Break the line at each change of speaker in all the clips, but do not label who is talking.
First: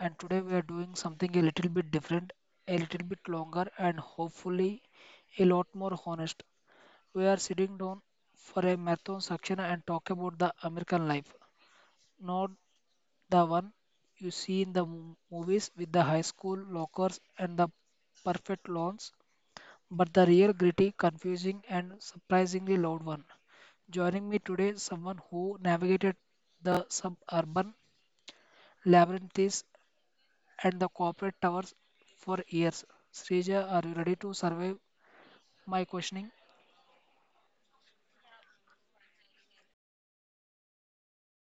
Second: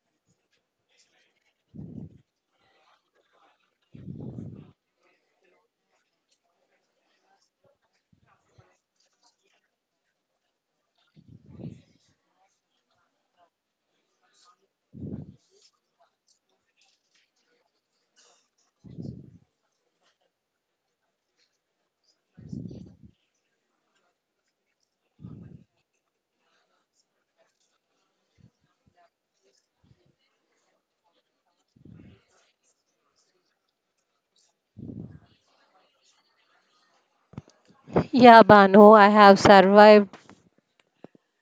and today we are doing something a little bit different, a little bit longer and hopefully a lot more honest. We are sitting down for a marathon section and talk about the American life, not the one you see in the movies with the high school lockers and the perfect lawns, but the real gritty, confusing and surprisingly loud one. Joining me today, someone who navigated the suburban labyrinths, and the corporate towers for years. Srija, are you ready to survive my questioning?
Yeah, Banu, I have survived.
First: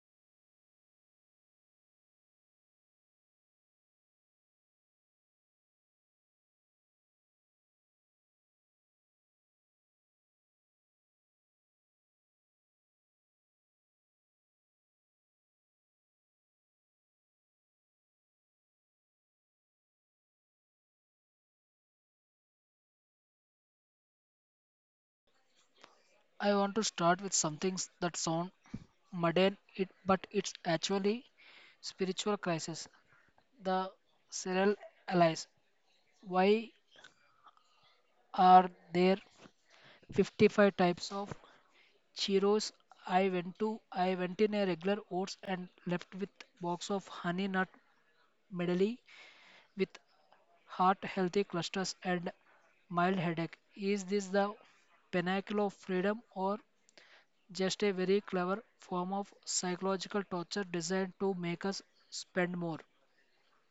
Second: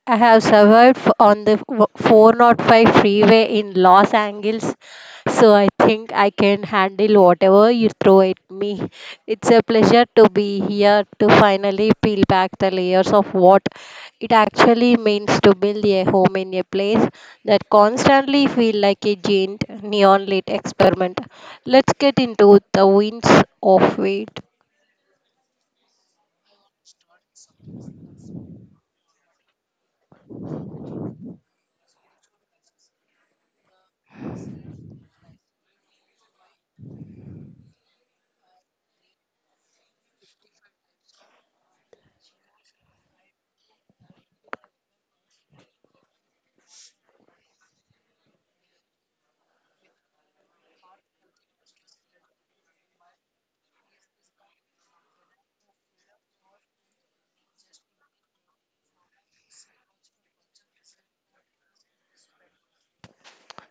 I have survived on the 405 freeway in Los Angeles, so I think I can handle whatever you throw at me. It's a pleasure to be here to finally peel back the layers of what it actually means to build a home in a place that constantly feels like a giant neon lit experiment. Let's get into the winds of it.
I want to start with some things that sound mundane, but it's actually spiritual crisis. The serial allies. Why are there 55 types of Cheetos? I went in a regular oats and left with box of honey nut medley with heart healthy clusters and mild headache. Is this the pinnacle of freedom or just a very clever form of psychological torture designed to make us spend more?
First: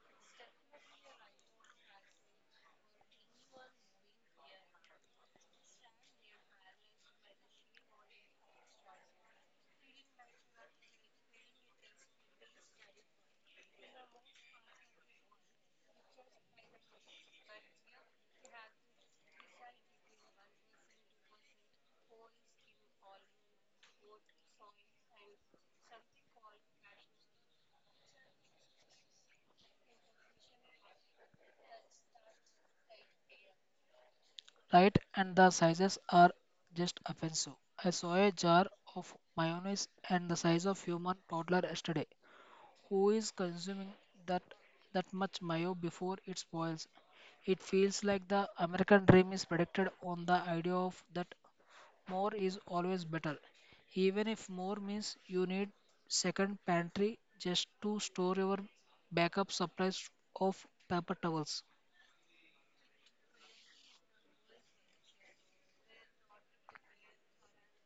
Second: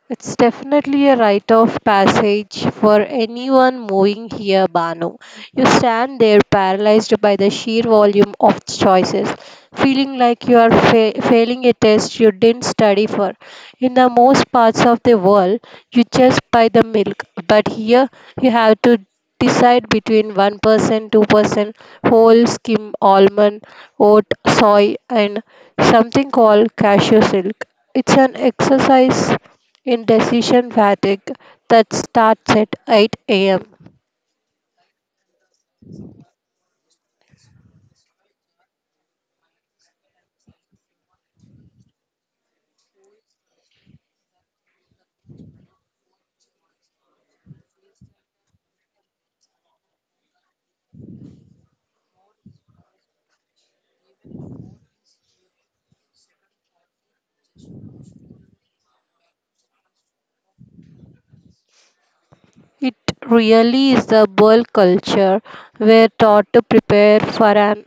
It's definitely a rite of passage for anyone moving here, Banu. You stand there paralyzed by the sheer volume of choices, feeling like you are failing a test you didn't study for. In the most parts of the world, you just buy the milk, but here you have to decide between 1%, 2% whole skim almond, oat, soy, and something called cashew silk. It's an exercise in decision fatigue that starts at 8 a.m.
Right, and the sizes are just offensive. I saw a jar of mayonnaise and the size of human toddler yesterday. Who is consuming that that much mayo before it spoils? It feels like the American dream is predicated on the idea of that more is always better, even if more means you need second pantry just to store your backup supplies of paper towels.
It really is the boil culture. We're taught to prepare for an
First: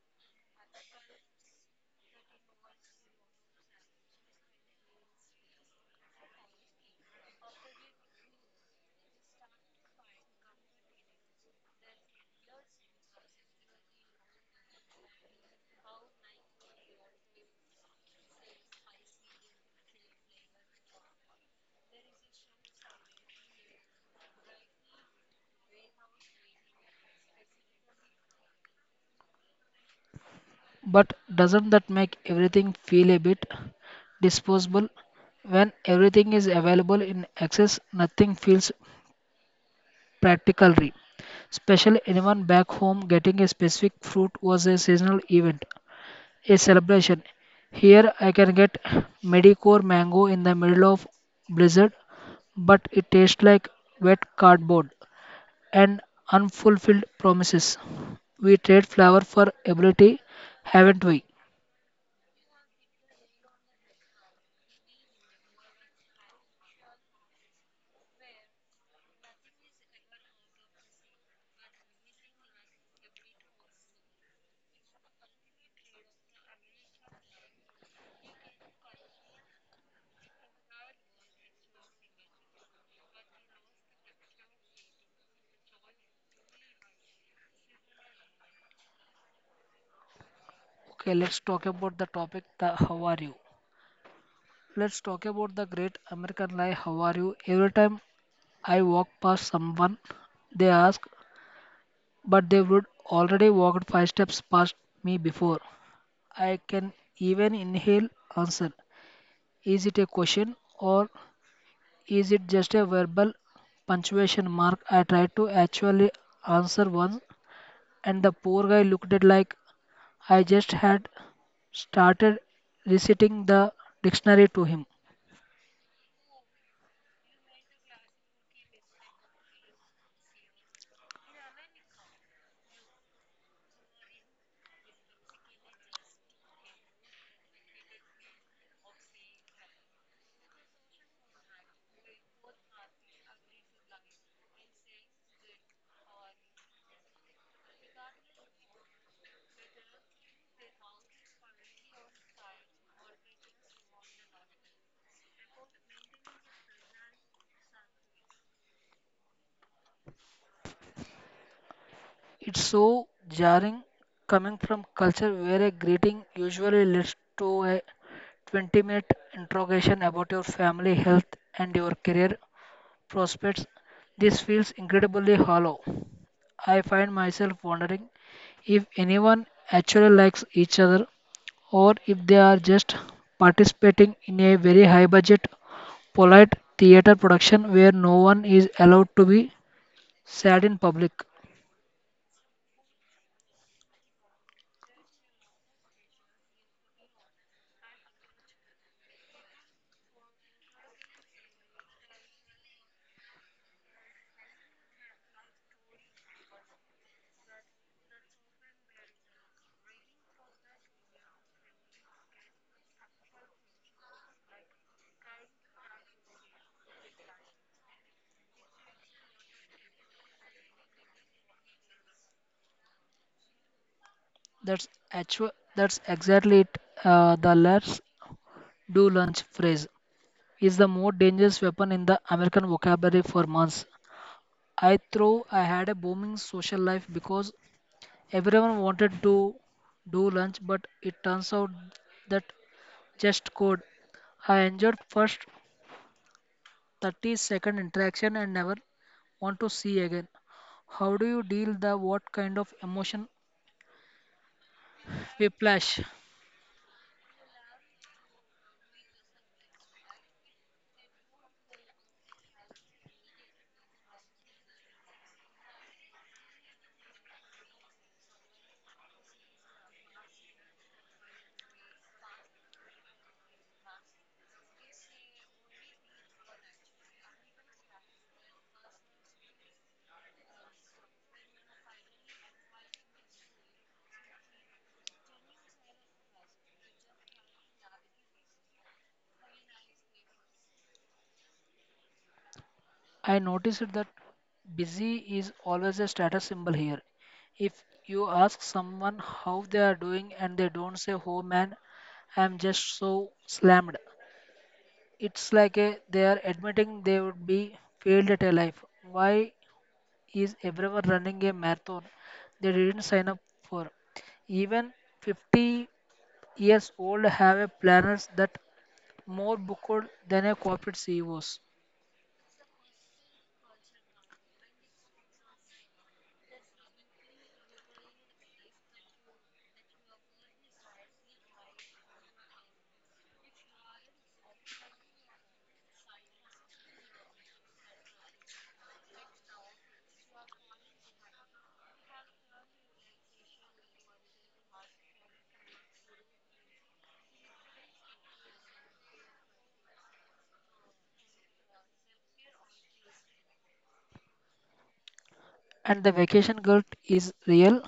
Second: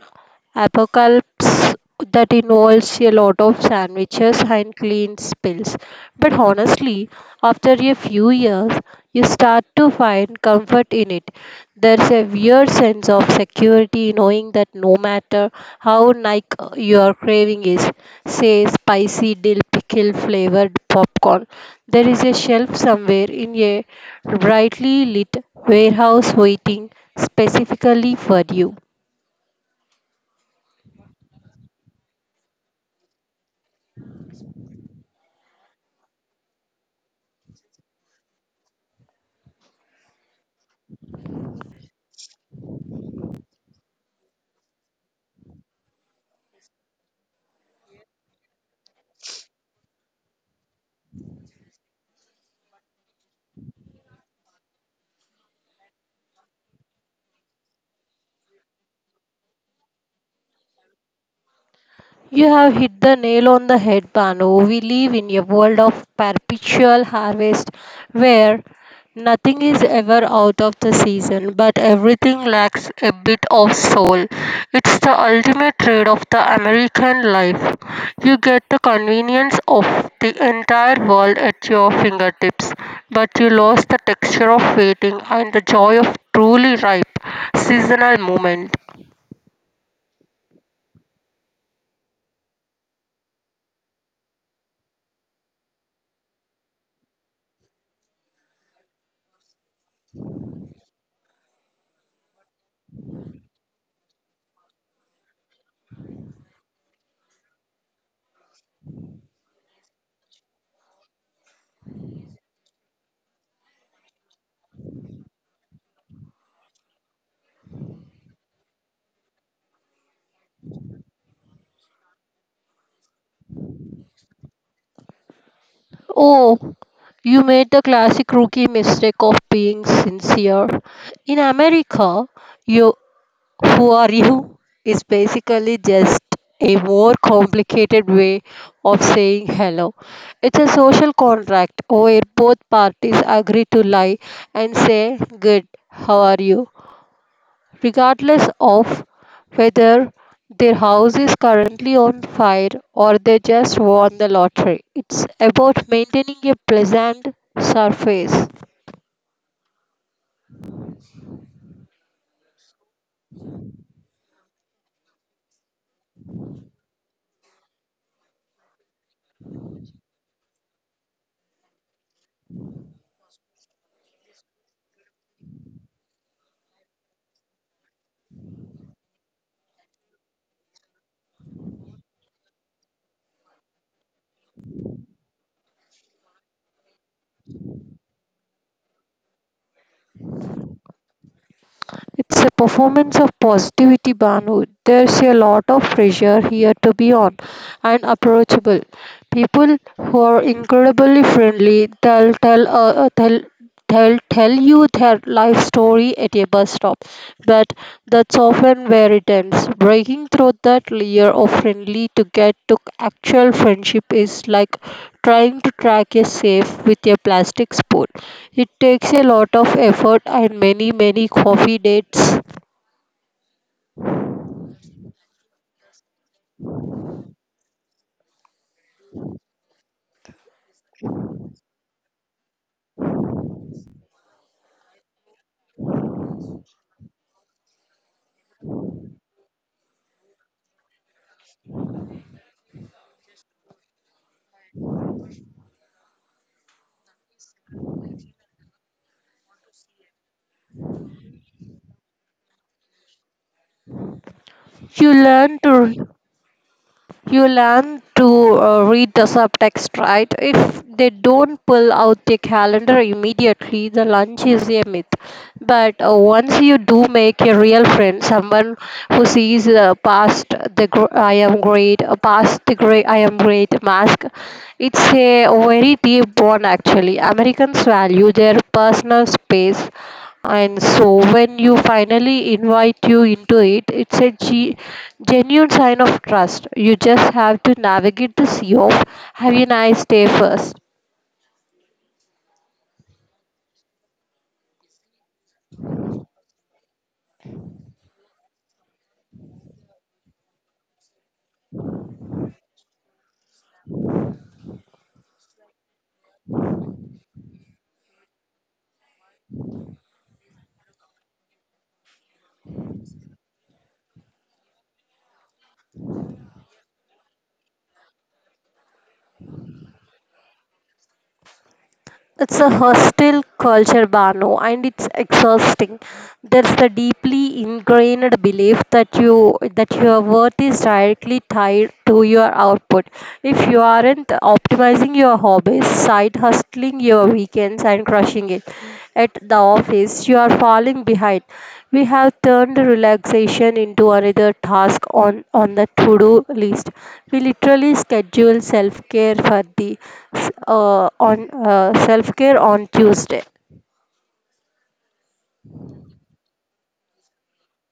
apocalypse that involves a lot of sandwiches and clean spills. But honestly, after a few years, you start to find comfort in it. There's a weird sense of security knowing that no matter how like your craving is, say spicy dill pickle flavored popcorn, there is a shelf somewhere in a brightly lit warehouse waiting specifically for you.
But doesn't that make everything feel a bit disposable? When everything is available in access, nothing feels practically. Special anyone back home getting a specific fruit was a seasonal event, a celebration. Here I can get medicore mango in the middle of blizzard but it tastes like wet cardboard and unfulfilled promises. We trade flower for ability, haven't we?
You have hit the nail on the head, Banu. We live in a world of perpetual harvest where nothing is ever out of the season, but everything lacks a bit of soul. It's the ultimate trade of the American life. You get the convenience of the entire world at your fingertips, but you lose the texture of waiting and the joy of truly ripe seasonal moment.
Okay, let's talk about the topic the how are you. Let's talk about the great American lie how are you. Every time I walk past someone, they ask, but they would already walked five steps past me before. I can even inhale answer. Is it a question or is it just a verbal punctuation mark? I tried to actually answer once, and the poor guy looked at like I just had started reciting the dictionary to him.
Oh, you made the classic rookie mistake of being sincere. In America, you who are you is basically just a more complicated way of saying hello. It's a social contract where both parties agree to lie and say good, how are you, regardless of whether their house is currently on fire or they just won the lottery. It's about maintaining a pleasant surface.
It's so jarring coming from culture where a greeting usually leads to a 20-minute interrogation about your family, health, and your career prospects. This feels incredibly hollow. I find myself wondering if anyone actually likes each other or if they are just participating in a very high budget, polite theater production where no one is allowed to be sad in public.
It's a performance of positivity, Banu. There's a lot of pressure here to be on and approachable. People who are incredibly friendly, they'll tell tell you their life story at a bus stop, but that's often where it ends. Breaking through that layer of friendly to get to actual friendship is like trying to track a safe with a plastic spoon. It takes a lot of effort and many, many coffee dates.
That's actual, that's exactly it. The let's do lunch phrase is the more dangerous weapon in the American vocabulary for months. I had a booming social life because everyone wanted to do lunch, but it turns out that just code. I enjoyed first 30-second interaction and never want to see again. How do you deal the what kind of emotion
you learn
whiplash?
to You learn to read the subtext, right? If they don't pull out the calendar immediately, the lunch is a myth. But once you do make a real friend, someone who sees past the great I am great mask, it's a very deep bond actually. Americans value their personal space, and so when you finally invite you into it, it's a g. genuine sign of trust. You just have to navigate the sea of have a nice day first.
I noticed that busy is always a status symbol here. If you ask someone how they are doing and they don't say, "Oh man, I'm just so slammed," it's like a, they are admitting they would be failed at a life. Why is everyone running a marathon they didn't sign up for? Even 50 years old have a planners that more booked than a corporate CEOs.
It's a hostile culture, Bano, and it's exhausting. There's the deeply ingrained belief that your worth is directly tied to your output. If you aren't optimizing your hobbies, side hustling your weekends and crushing it at the office, you are falling behind. We have turned relaxation into another task on the to do list. We literally schedule self care for the on self care on Tuesday.
And the vacation guilt is real.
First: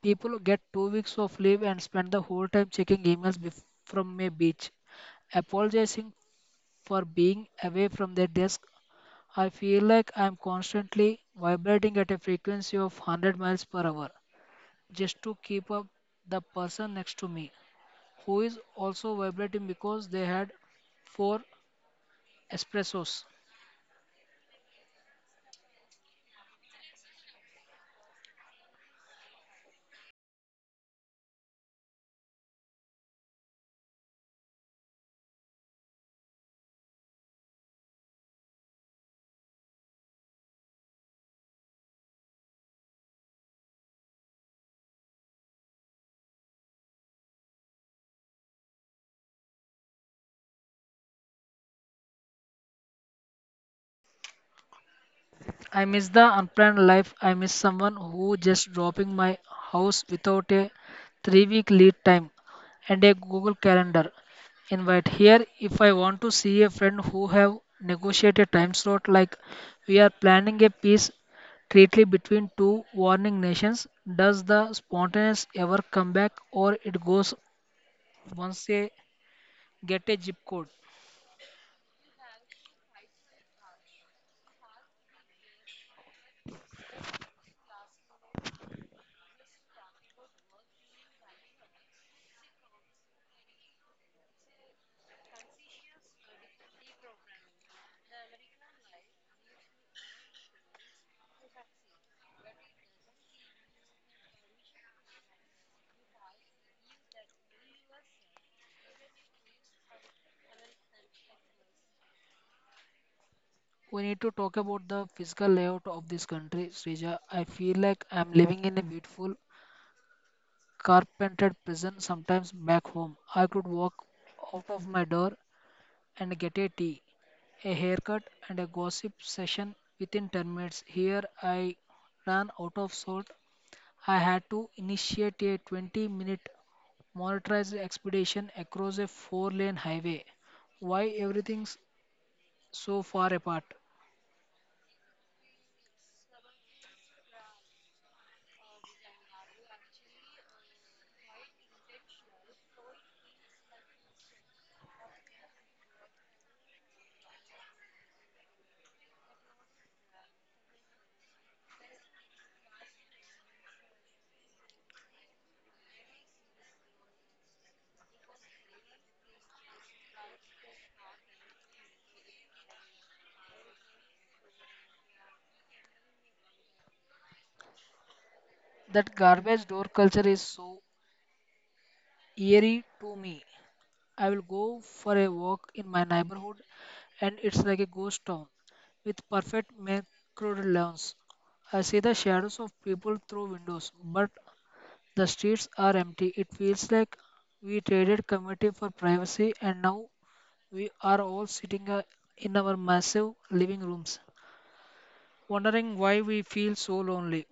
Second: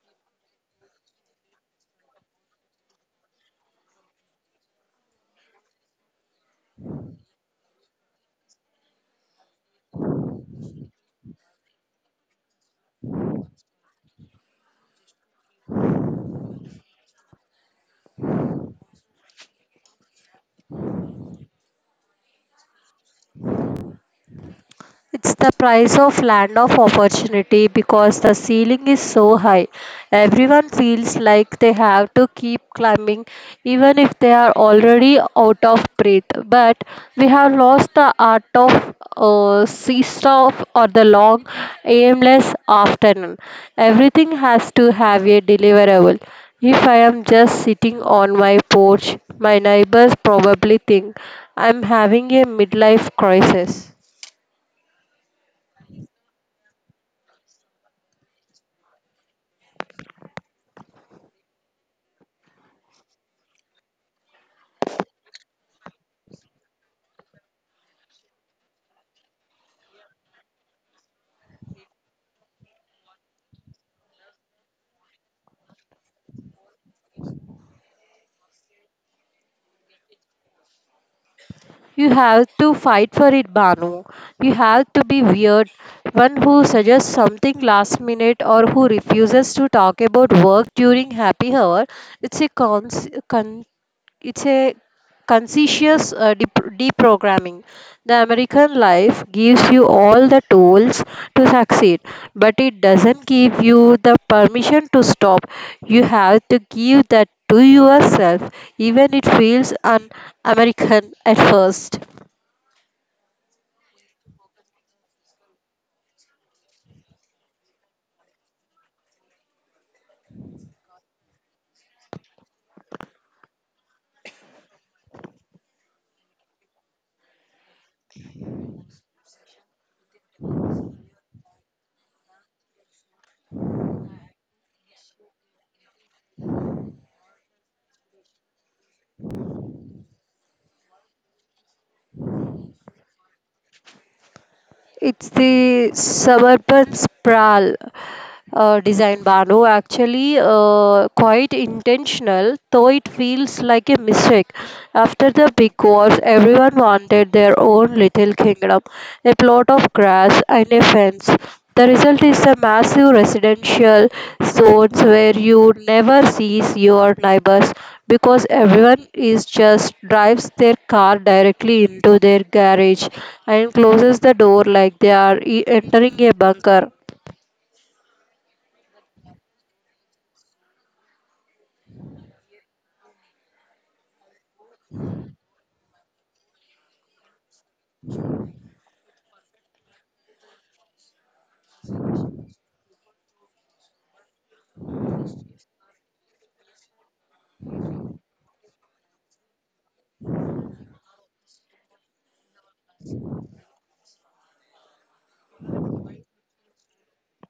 People get 2 weeks of leave and spend the whole time checking emails from a beach, apologizing for being away from their desk. I feel like I'm constantly vibrating at a frequency of 100 miles per hour just to keep up the person next to me who is also vibrating because they had four espressos.
It's the price of land of opportunity because the ceiling is so high. Everyone feels like they have to keep climbing even if they are already out of breath. But we have lost the art of seesaw or the long aimless afternoon. Everything has to have a deliverable. If I am just sitting on my porch, my neighbors probably think I'm having a midlife crisis.
I miss the unplanned life. I miss someone who just dropping my house without a 3 week lead time and a Google Calendar invite. Here, if I want to see a friend who have negotiated time slot like we are planning a peace treaty between two warring nations, does the spontaneous ever come back or it goes once they get a zip code?
You have to fight for it, Banu. You have to be weird, one who suggests something last minute or who refuses to talk about work during happy hour. It's a it's a conscientious deprogramming. The American life gives you all the tools to succeed, but it doesn't give you the permission to stop. You have to give that to yourself, even it feels un American at first.
We need to talk about the physical layout of this country, Srija. I feel like I'm living in a beautiful carpentered prison, sometimes back home. I could walk out of my door and get a tea, a haircut, and a gossip session within 10 minutes. Here I ran out of salt. I had to initiate a 20-minute motorized expedition across a four-lane highway. Why everything's so far apart?
It's the suburban sprawl design, Banu. Actually, quite intentional, though it feels like a mistake. After the big wars, everyone wanted their own little kingdom, a plot of grass and a fence. The result is a massive residential zones where you never sees your neighbors because everyone is just drives their car directly into their garage and closes the door like they are entering a bunker.
That garbage door culture is so eerie to me. I will go for a walk in my neighborhood, and it's like a ghost town with perfect macro lawns. I see the shadows of people through windows, but the streets are empty. It feels like we traded community for privacy, and now we are all sitting in our massive living rooms, wondering why we feel so lonely.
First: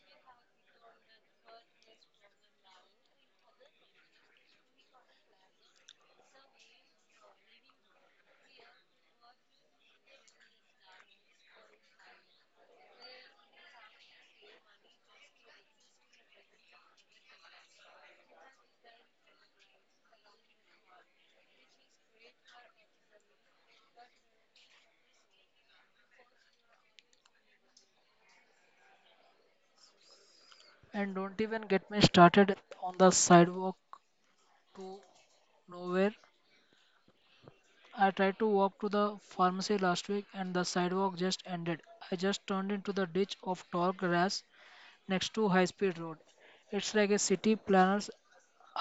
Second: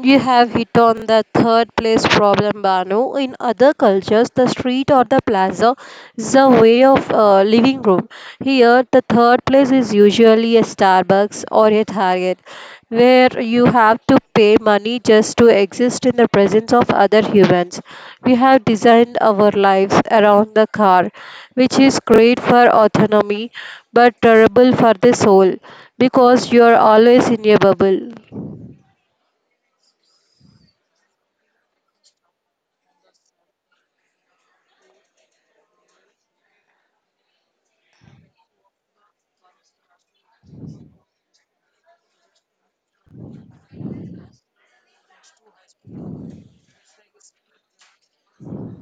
You have hit on the third place problem, Banu. In other cultures, the street or the plaza is a way of living room. Here, the third place is usually a Starbucks or a Target, where you have to pay money just to exist in the presence of other humans. We have designed our lives around the car, which is great for autonomy but terrible for the soul because you are always in a bubble.
And don't even get me started on the sidewalk to nowhere. I tried to walk to the pharmacy last week and the sidewalk just ended. I just turned into the ditch of tall grass next to high speed road. It's like a city planners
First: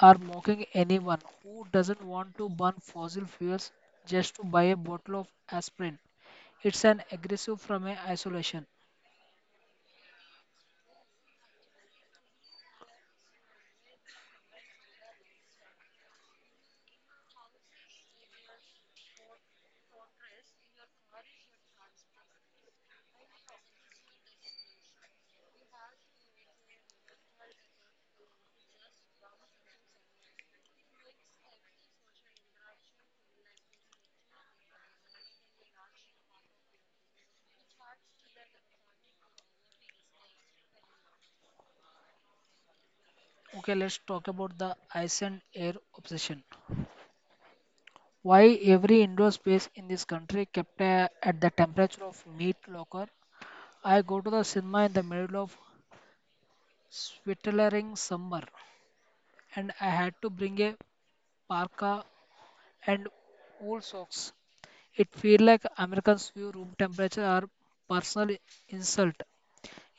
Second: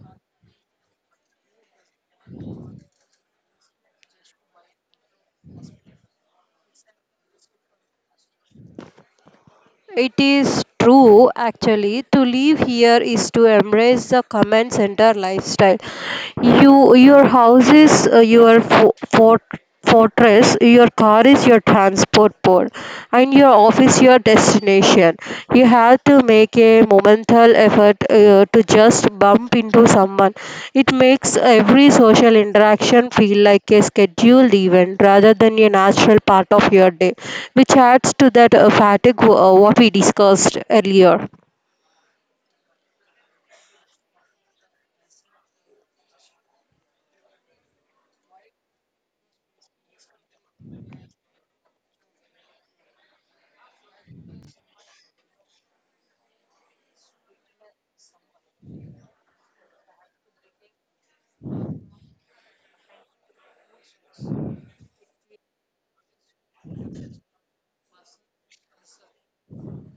are mocking anyone who doesn't want to burn fossil fuels just to buy a bottle of aspirin. It's an aggressive from a isolation.
It is true, actually. To live here is to embrace the command center lifestyle. You, your house is fortress, your car is your transport port, and your office your destination. You have to make a momental effort to just bump into someone. It makes every social interaction feel like a scheduled event rather than a natural part of your day, which adds to that fatigue what we discussed earlier.
Okay, let's talk about the ice and air obsession. Why every indoor space in this country kept at the temperature of meat locker? I go to the cinema in the middle of sweltering summer, and I had to bring a parka and wool socks. It feels like Americans view room temperature are personal insult.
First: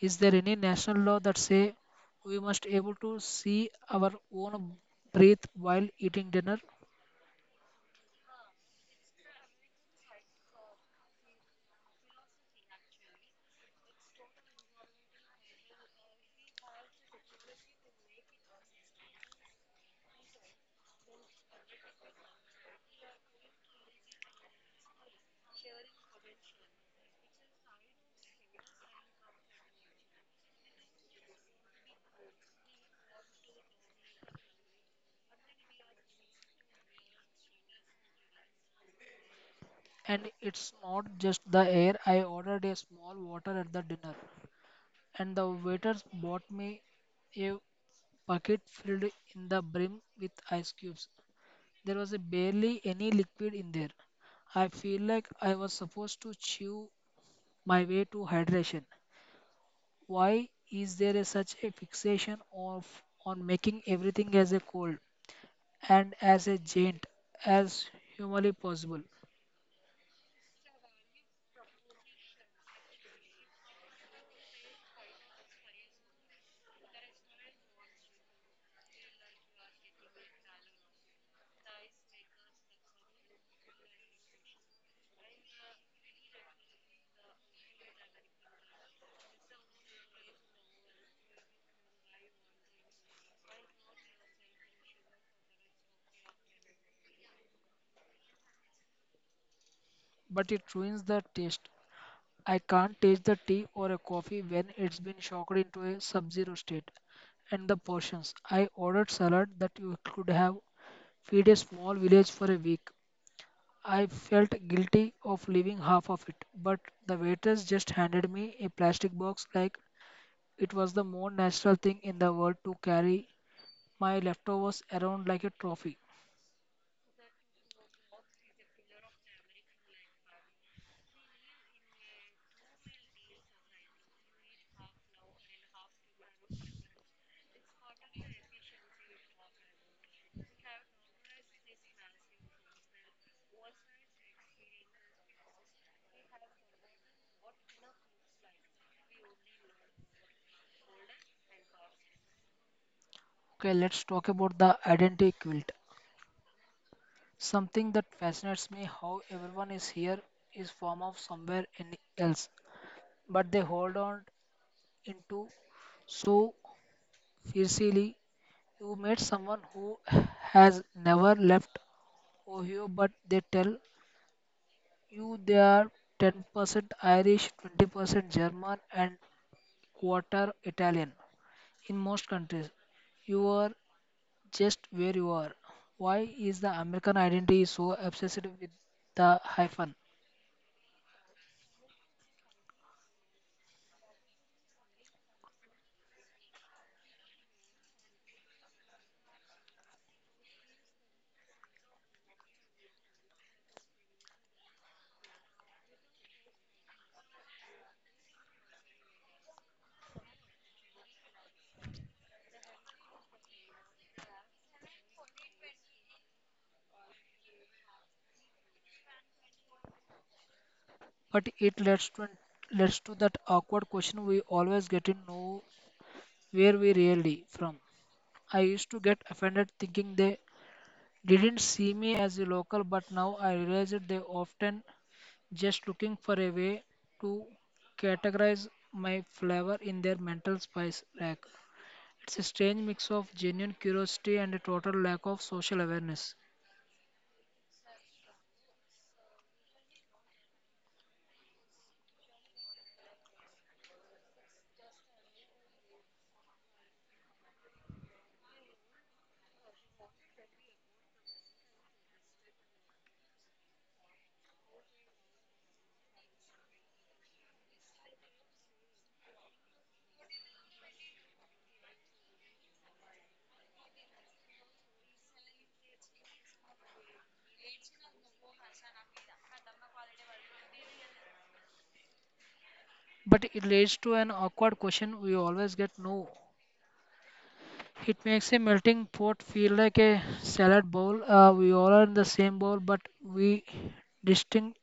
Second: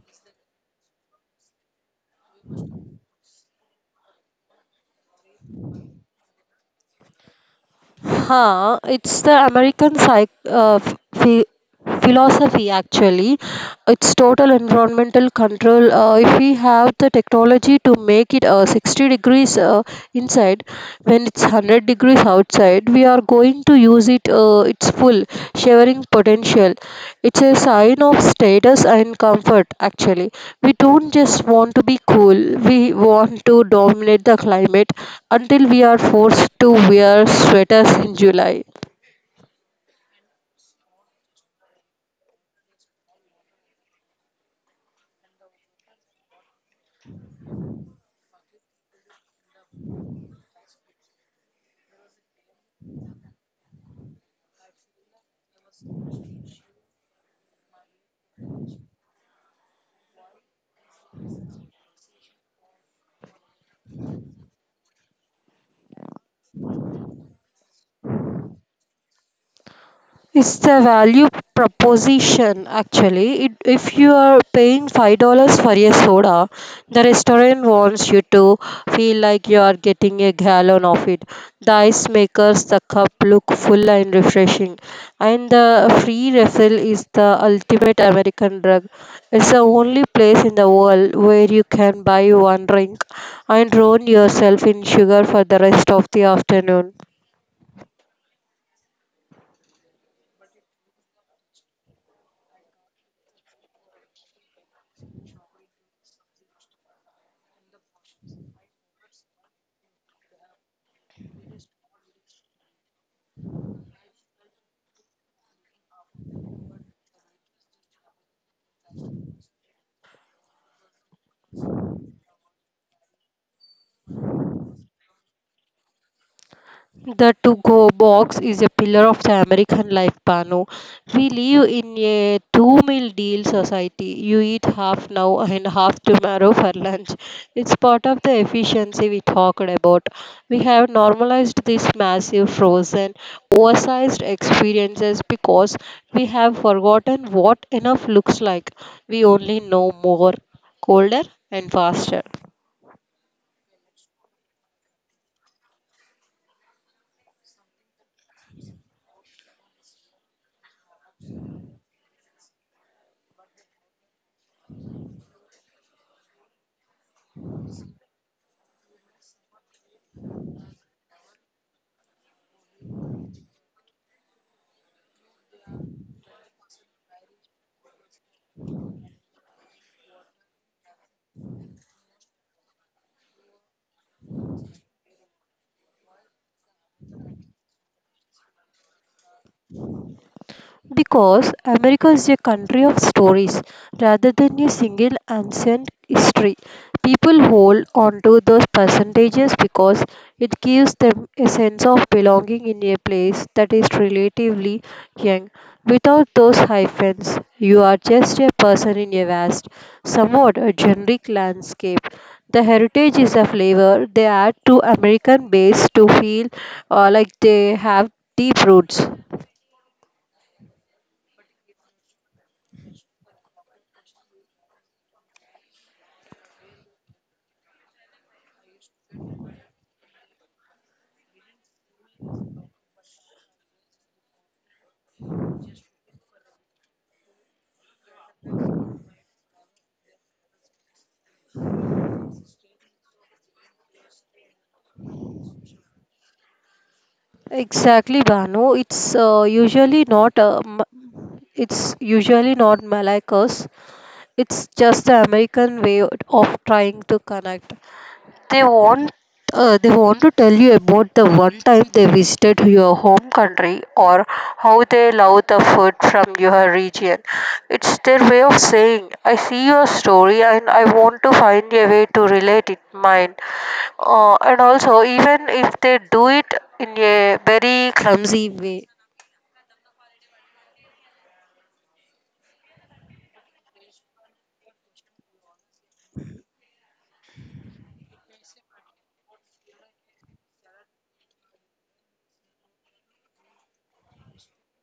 Is there any national law that say we must able to see our own breath while eating dinner?
It's the American ph- philosophy actually. It's total environmental control. If we have the technology to make it 60 degrees inside when it's 100 degrees outside, we are going to use it. It's full sharing potential. It's a sign of status and comfort actually. We don't just want to be cool, we want to dominate the climate until we are forced to wear sweaters in July.
And it's not just the air. I ordered a small water at the dinner, and the waiters bought me a bucket filled in the brim with ice cubes. There was a barely any liquid in there. I feel like I was supposed to chew my way to hydration. Why is there such a fixation of on making everything as a cold and as a giant as humanly possible?
It's the value proposition actually. It, if you are paying $5 for a soda, the restaurant wants you to feel like you are getting a gallon of it. The ice makes the cup look full and refreshing. And the free refill is the ultimate American drug. It's the only place in the world where you can buy one drink and drown yourself in sugar for the rest of the afternoon.
But it ruins the taste. I can't taste the tea or a coffee when it's been shocked into a sub-zero state. And the portions. I ordered salad that you could have feed a small village for a week. I felt guilty of leaving half of it, but the waitress just handed me a plastic box like it was the more natural thing in the world to carry my leftovers around like a trophy.
The to go box is a pillar of the American life, Pano. We live in a two meal deal society. You eat half now and half tomorrow for lunch. It's part of the efficiency we talked about. We have normalized these massive, frozen, oversized experiences because we have forgotten what enough looks like. We only know more, colder, and faster.
Okay, let's talk about the identity quilt. Something that fascinates me how everyone is here is form of somewhere in else, but they hold on into so fiercely. You meet someone who has never left Ohio, but they tell you they are 10% Irish, 20% German, and quarter Italian. In most countries, you are just where you are. Why is the American identity so obsessed with the hyphen?
Because America is a country of stories rather than a single ancient history. People hold on to those percentages because it gives them a sense of belonging in a place that is relatively young. Without those hyphens, you are just a person in a vast, somewhat a generic landscape. The heritage is a flavor they add to American base to feel like they have deep roots.
But it leads to that awkward question we always get to know where we really from. I used to get offended thinking they didn't see me as a local, but now I realize that they often just looking for a way to categorize my flavor in their mental spice rack. It's a strange mix of genuine curiosity and a total lack of social awareness.
Exactly, Banu. It's usually not Malacca's. It's just the American way of trying to connect. They want they want to tell you about the one time they visited your home country or how they love the food from your region. It's their way of saying, "I see your story and I want to find a way to relate it mine," and also even if they do it in a very clumsy way.
But it leads to an awkward question we always get no. It makes a melting pot feel like a salad bowl. We all are in the same bowl, but we distinct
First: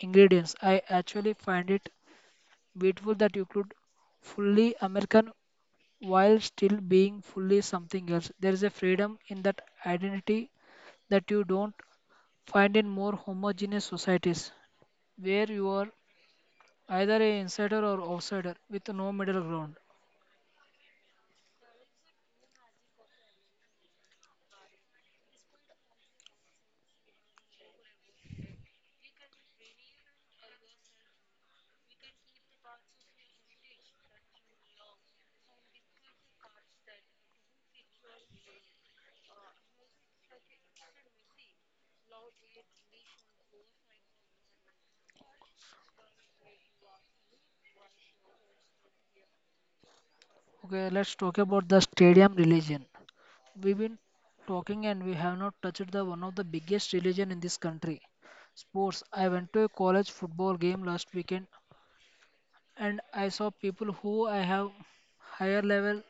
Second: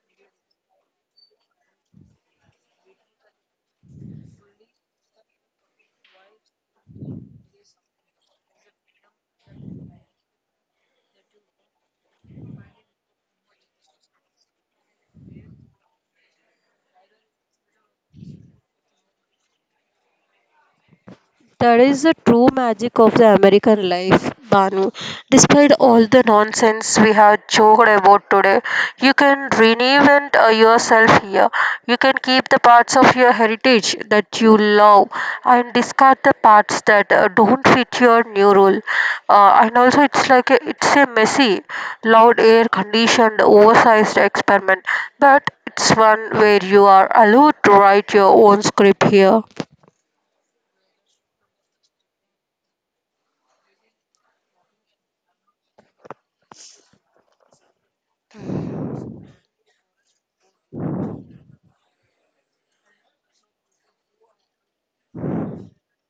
ingredients. I actually find it beautiful that you could fully American while still being fully something else. There is a freedom in that identity that you don't find in more homogeneous societies where you are either an insider or outsider with no middle ground.
That is the true magic of the American life, Banu. Despite all the nonsense we have joked about today, you can reinvent yourself here. You can keep the parts of your heritage that you love and discard the parts that don't fit your new role. And also, it's like a, It's a messy, loud air conditioned, oversized experiment, but it's one where you are allowed to write your own script here.
Okay, let's talk about the stadium religion. We've been talking and we have not touched the one of the biggest religion in this country. Sports. I went to a college football game last weekend and I saw people who I have higher level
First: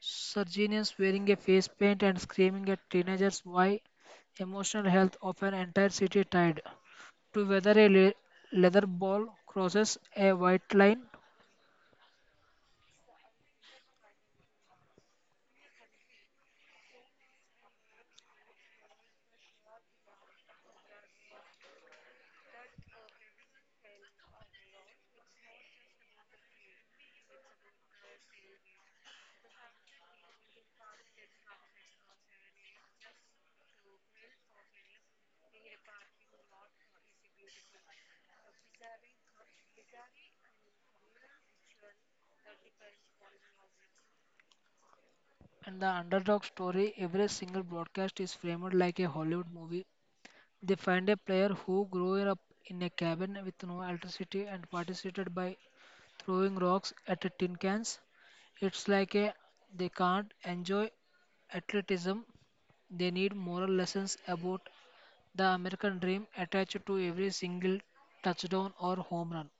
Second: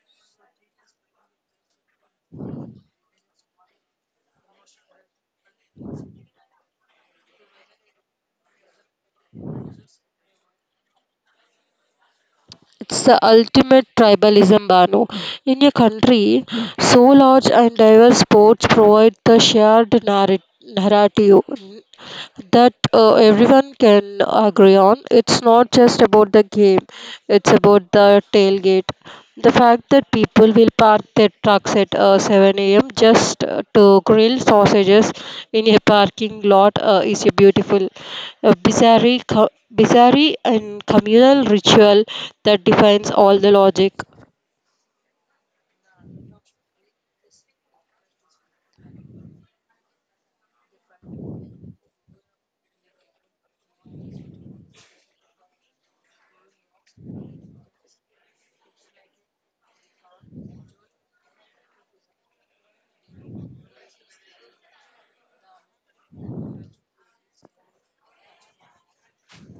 surgeons wearing a face paint and screaming at teenagers why emotional health of an entire city tied to whether a leather ball crosses a white line.
It's the ultimate tribalism, Banu. In a country so large and diverse, sports provide the shared narrative that everyone can agree on. It's not just about the game, it's about the tailgate. The fact that people will park their trucks at 7 a.m. just to grill sausages in a parking lot is a beautiful, uh, bizarre, bizarre and communal ritual that defines all the logic.
And the underdog story every single broadcast is framed like a Hollywood movie. They find a player who grew up in a cabin with no electricity and participated by throwing rocks at tin cans. It's like a they can't enjoy athleticism. They need moral lessons about the American dream attached to every single touchdown or home run.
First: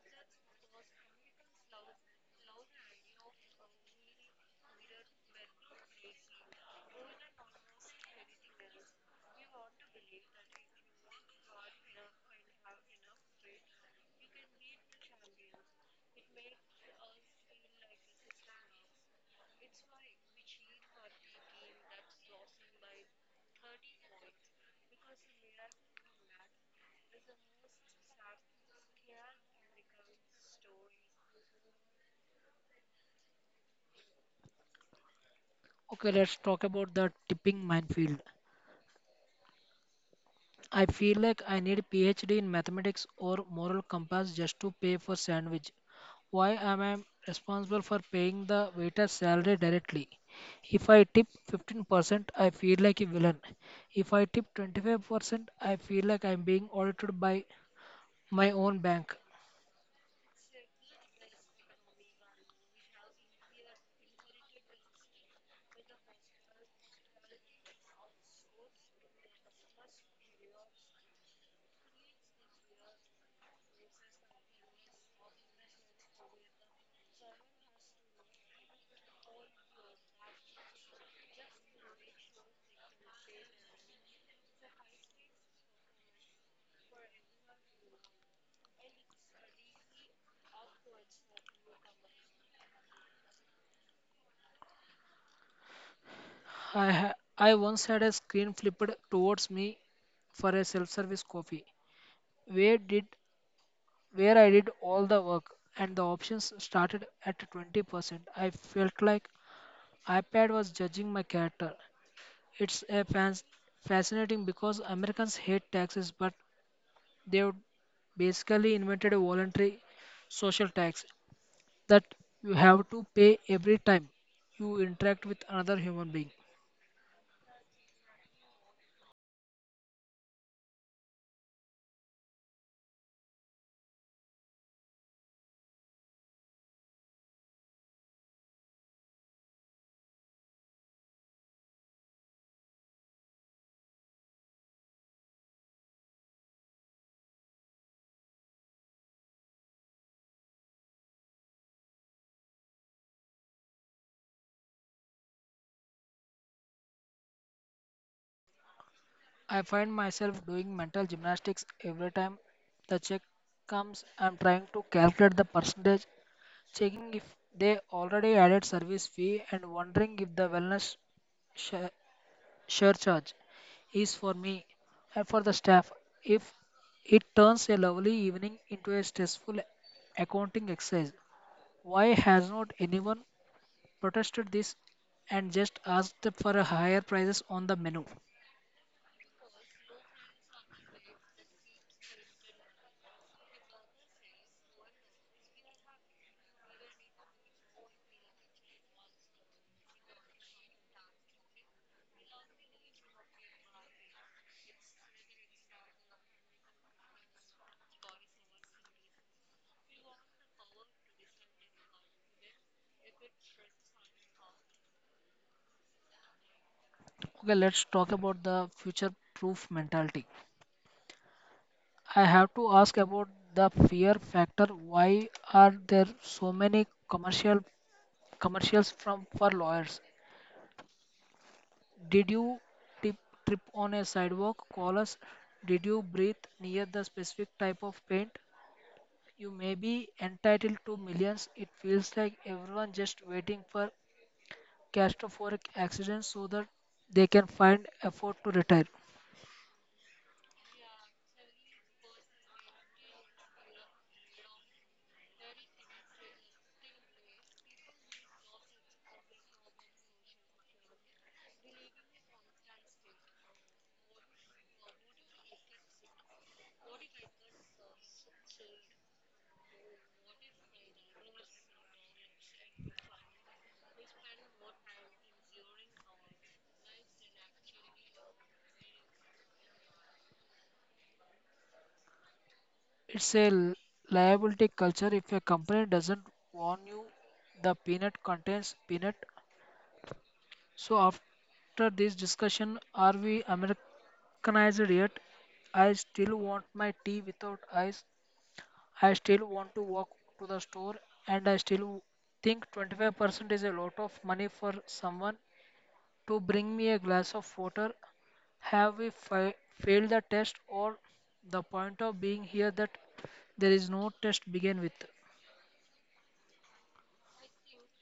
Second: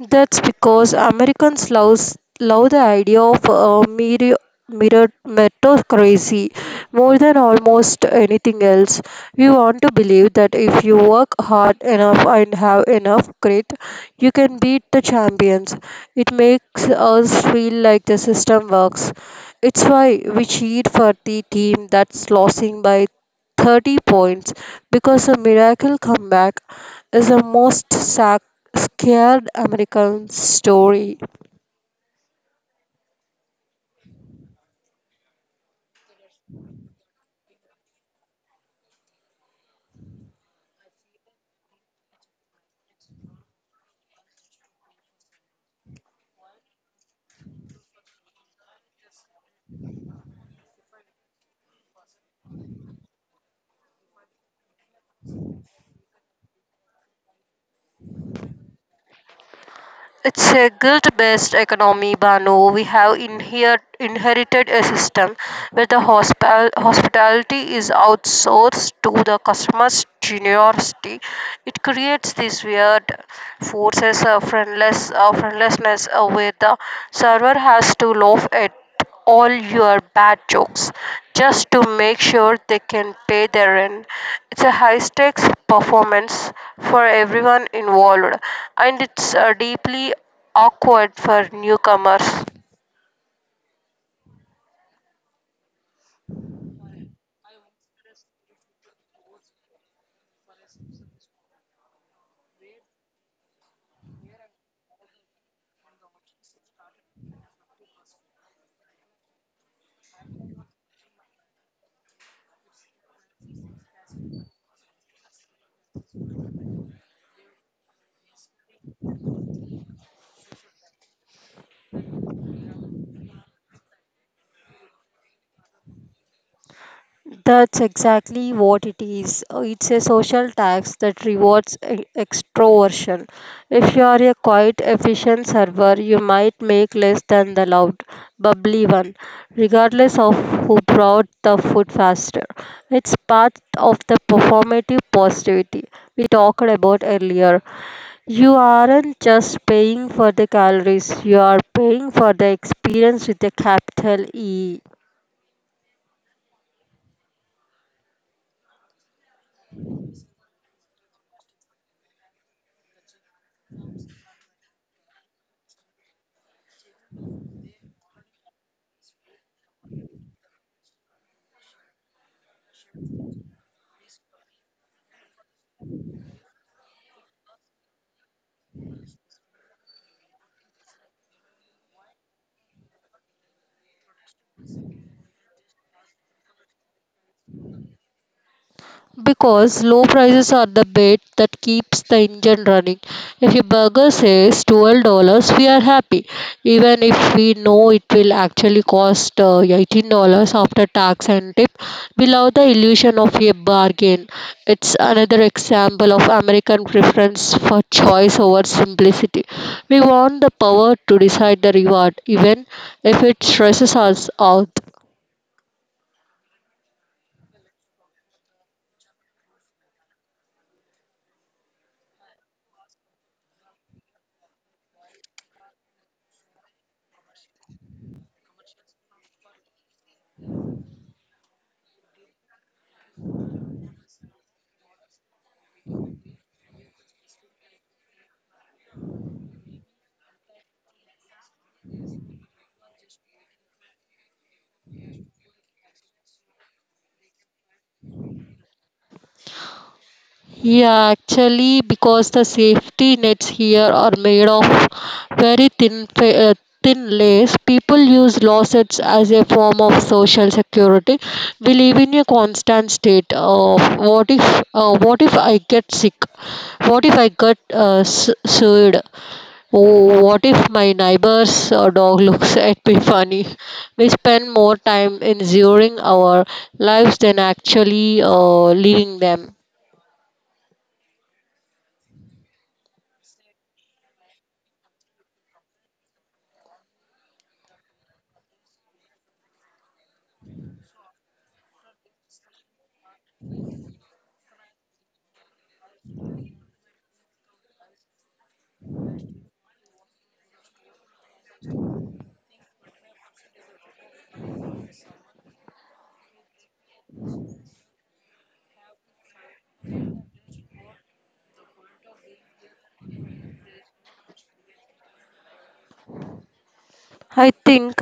That's because Americans love the idea of a mirror meritocracy more than almost anything else. We want to believe that if you work hard enough and have enough grit, you can beat the champions. It makes us feel like the system works. It's why we cheer for the team that's losing by 30 points because a miracle comeback is the most scared American story.
Okay, let's talk about the tipping minefield. I feel like I need PhD in mathematics or moral compass just to pay for sandwich. Why am I responsible for paying the waiter's salary directly? If I tip 15%, I feel like a villain. If I tip 25%, I feel like I'm being audited by my own bank.
It's a guilt-based economy, Banu. We have inherited a system where the hospitality is outsourced to the customer's generosity. It creates this weird forces a friendlessness where the server has to laugh at all your bad jokes just to make sure they can pay their rent. It's a high stakes performance for everyone involved, and it's deeply awkward for newcomers.
I once had a screen flipped towards me for a self-service coffee, where did where I did all the work, and the options started at 20%. I felt like iPad was judging my character. It's a fans fascinating because Americans hate taxes, but they've basically invented a voluntary social tax that you have to pay every time you interact with another human being.
That's exactly what it is. It's a social tax that rewards extroversion. If you are a quiet, efficient server, you might make less than the loud, bubbly one, regardless of who brought the food faster. It's part of the performative positivity we talked about earlier. You aren't just paying for the calories, you are paying for the experience with a capital E.
I find myself doing mental gymnastics every time the check comes. I'm trying to calculate the percentage, checking if they already added service fee, and wondering if the wellness share, share charge is for me and for the staff. If it turns a lovely evening into a stressful accounting exercise, why has not anyone protested this and just asked for a higher prices on the menu?
Because low prices are the bait that keeps the engine running. If a burger says $12, we are happy, even if we know it will actually cost $18 after tax and tip. We love the illusion of a bargain. It's another example of American preference for choice over simplicity. We want the power to decide the reward, even if it stresses us out.
Okay, let's talk about the future proof mentality. I have to ask about the fear factor. Why are there so many commercials from for lawyers? Did you tip, trip on a sidewalk? Call us. Did you breathe near the specific type of paint? You may be entitled to millions. It feels like everyone just waiting for catastrophic accidents so that they can find effort to retire.
Yeah, actually, because the safety nets here are made of very thin lace, people use lawsuits as a form of social security. We live in a constant state of what if I get sick? What if I get sued? Oh, what if my neighbor's dog looks at me funny? We spend more time ensuring our lives than actually living them.
It's a liability culture if a company doesn't warn you the peanut contains peanut. So after this discussion, are we Americanized yet? I still want my tea without ice. I still want to walk to the store and I still think 25% is a lot of money for someone to bring me a glass of water. Have we failed the test or the point of being here that there is no test begin with?
I think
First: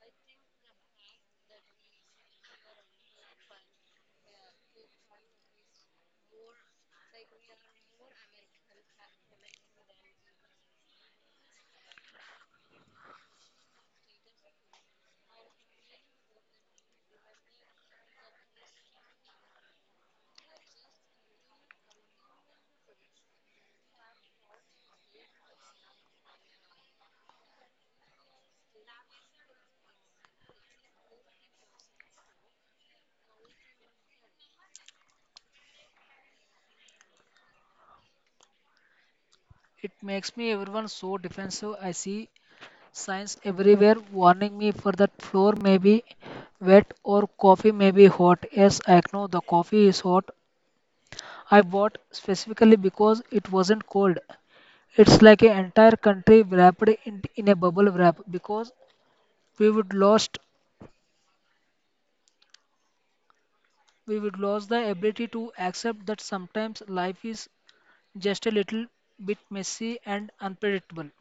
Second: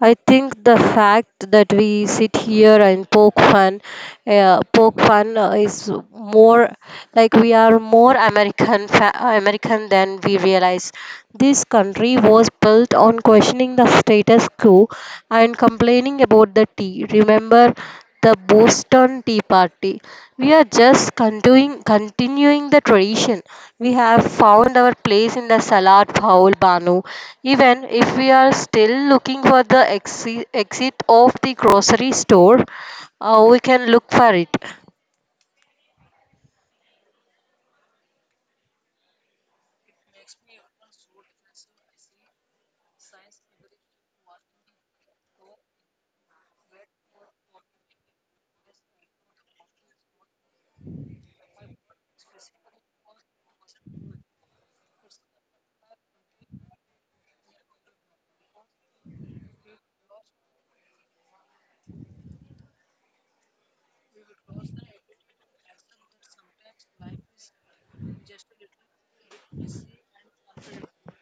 I think the fact that we sit here and poke fun is more like we are more American than we realize. This country was built on questioning the status quo and complaining about the tea. Remember the Boston Tea Party. We are just continuing the tradition. We have found our place in the salad bowl, Banu. Even if we are still looking for the exit of the grocery store, we can look for it.
It makes me everyone so defensive. I see signs everywhere warning me for that floor may be wet or coffee may be hot. Yes, I know the coffee is hot. I bought specifically because it wasn't cold. It's like an entire country wrapped in a bubble wrap because we would lost we would lose the ability to accept that sometimes life is just a little bit messy and unpredictable.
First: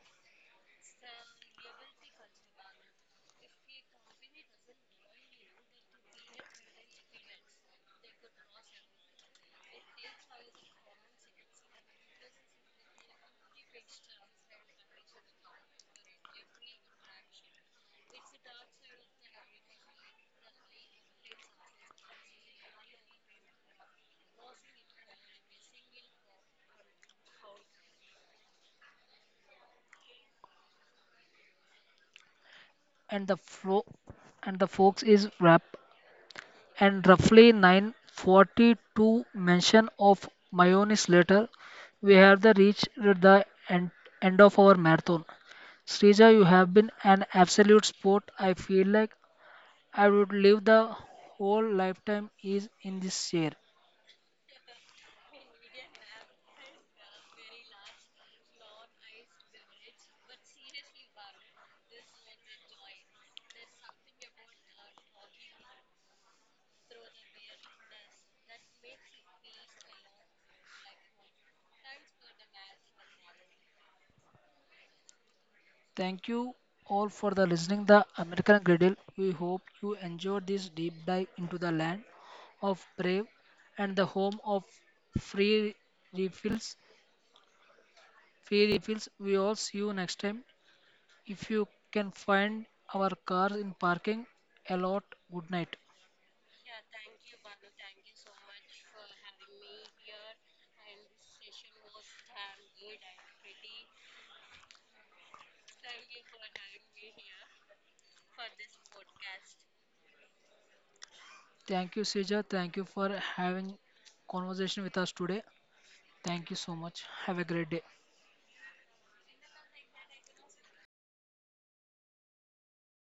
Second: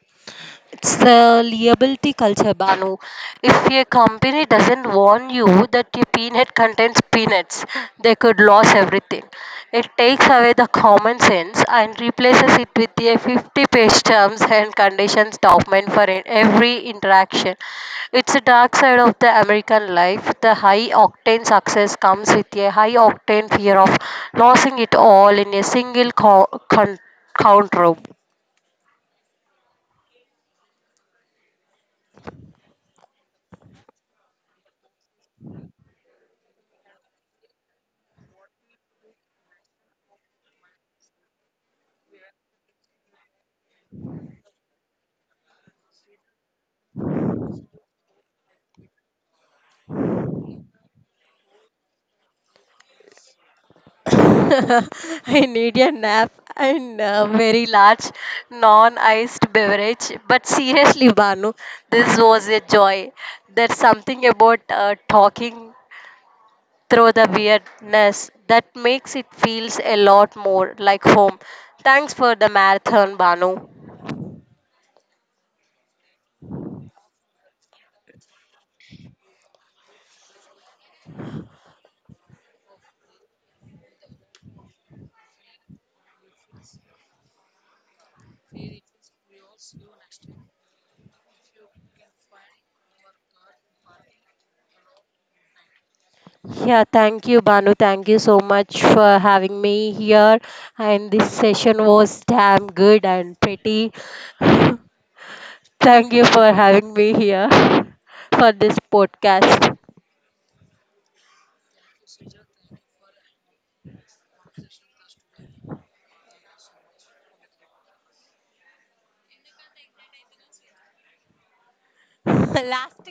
It's the liability culture, Banu. If a company doesn't warn you that your peanut contains peanuts, they could lose everything. It takes away the common sense and replaces it with a 50-page terms and conditions document for every interaction. It's the dark side of the American life. The high octane success comes with a high octane fear of losing it all in a single count row.
And the flow and the folks is wrap. And roughly 942 mention of mayonnaise later, we have the reached the end of our marathon. Srija, you have been an absolute sport. I feel like I would live the whole lifetime is in this chair.
I need a nap and a very large non iced beverage. But seriously, Banu, this was a joy. There's something about talking through the weirdness that makes it feels a lot more like home. Thanks for the marathon, Banu.
Thank you all for the listening the American Griddle. We hope you enjoyed this deep dive into the land of brave and the home of free refills. Free refills. We all see you next time. If you can find our cars in parking a lot, good night.
Yeah, thank you, Banu. Thank you so much for having me here. And this session was damn good and pretty. Thank you for having me here for this podcast.
Thank you, Seja. Thank you for having conversation with us today. Thank you so much. Have a great day.
Last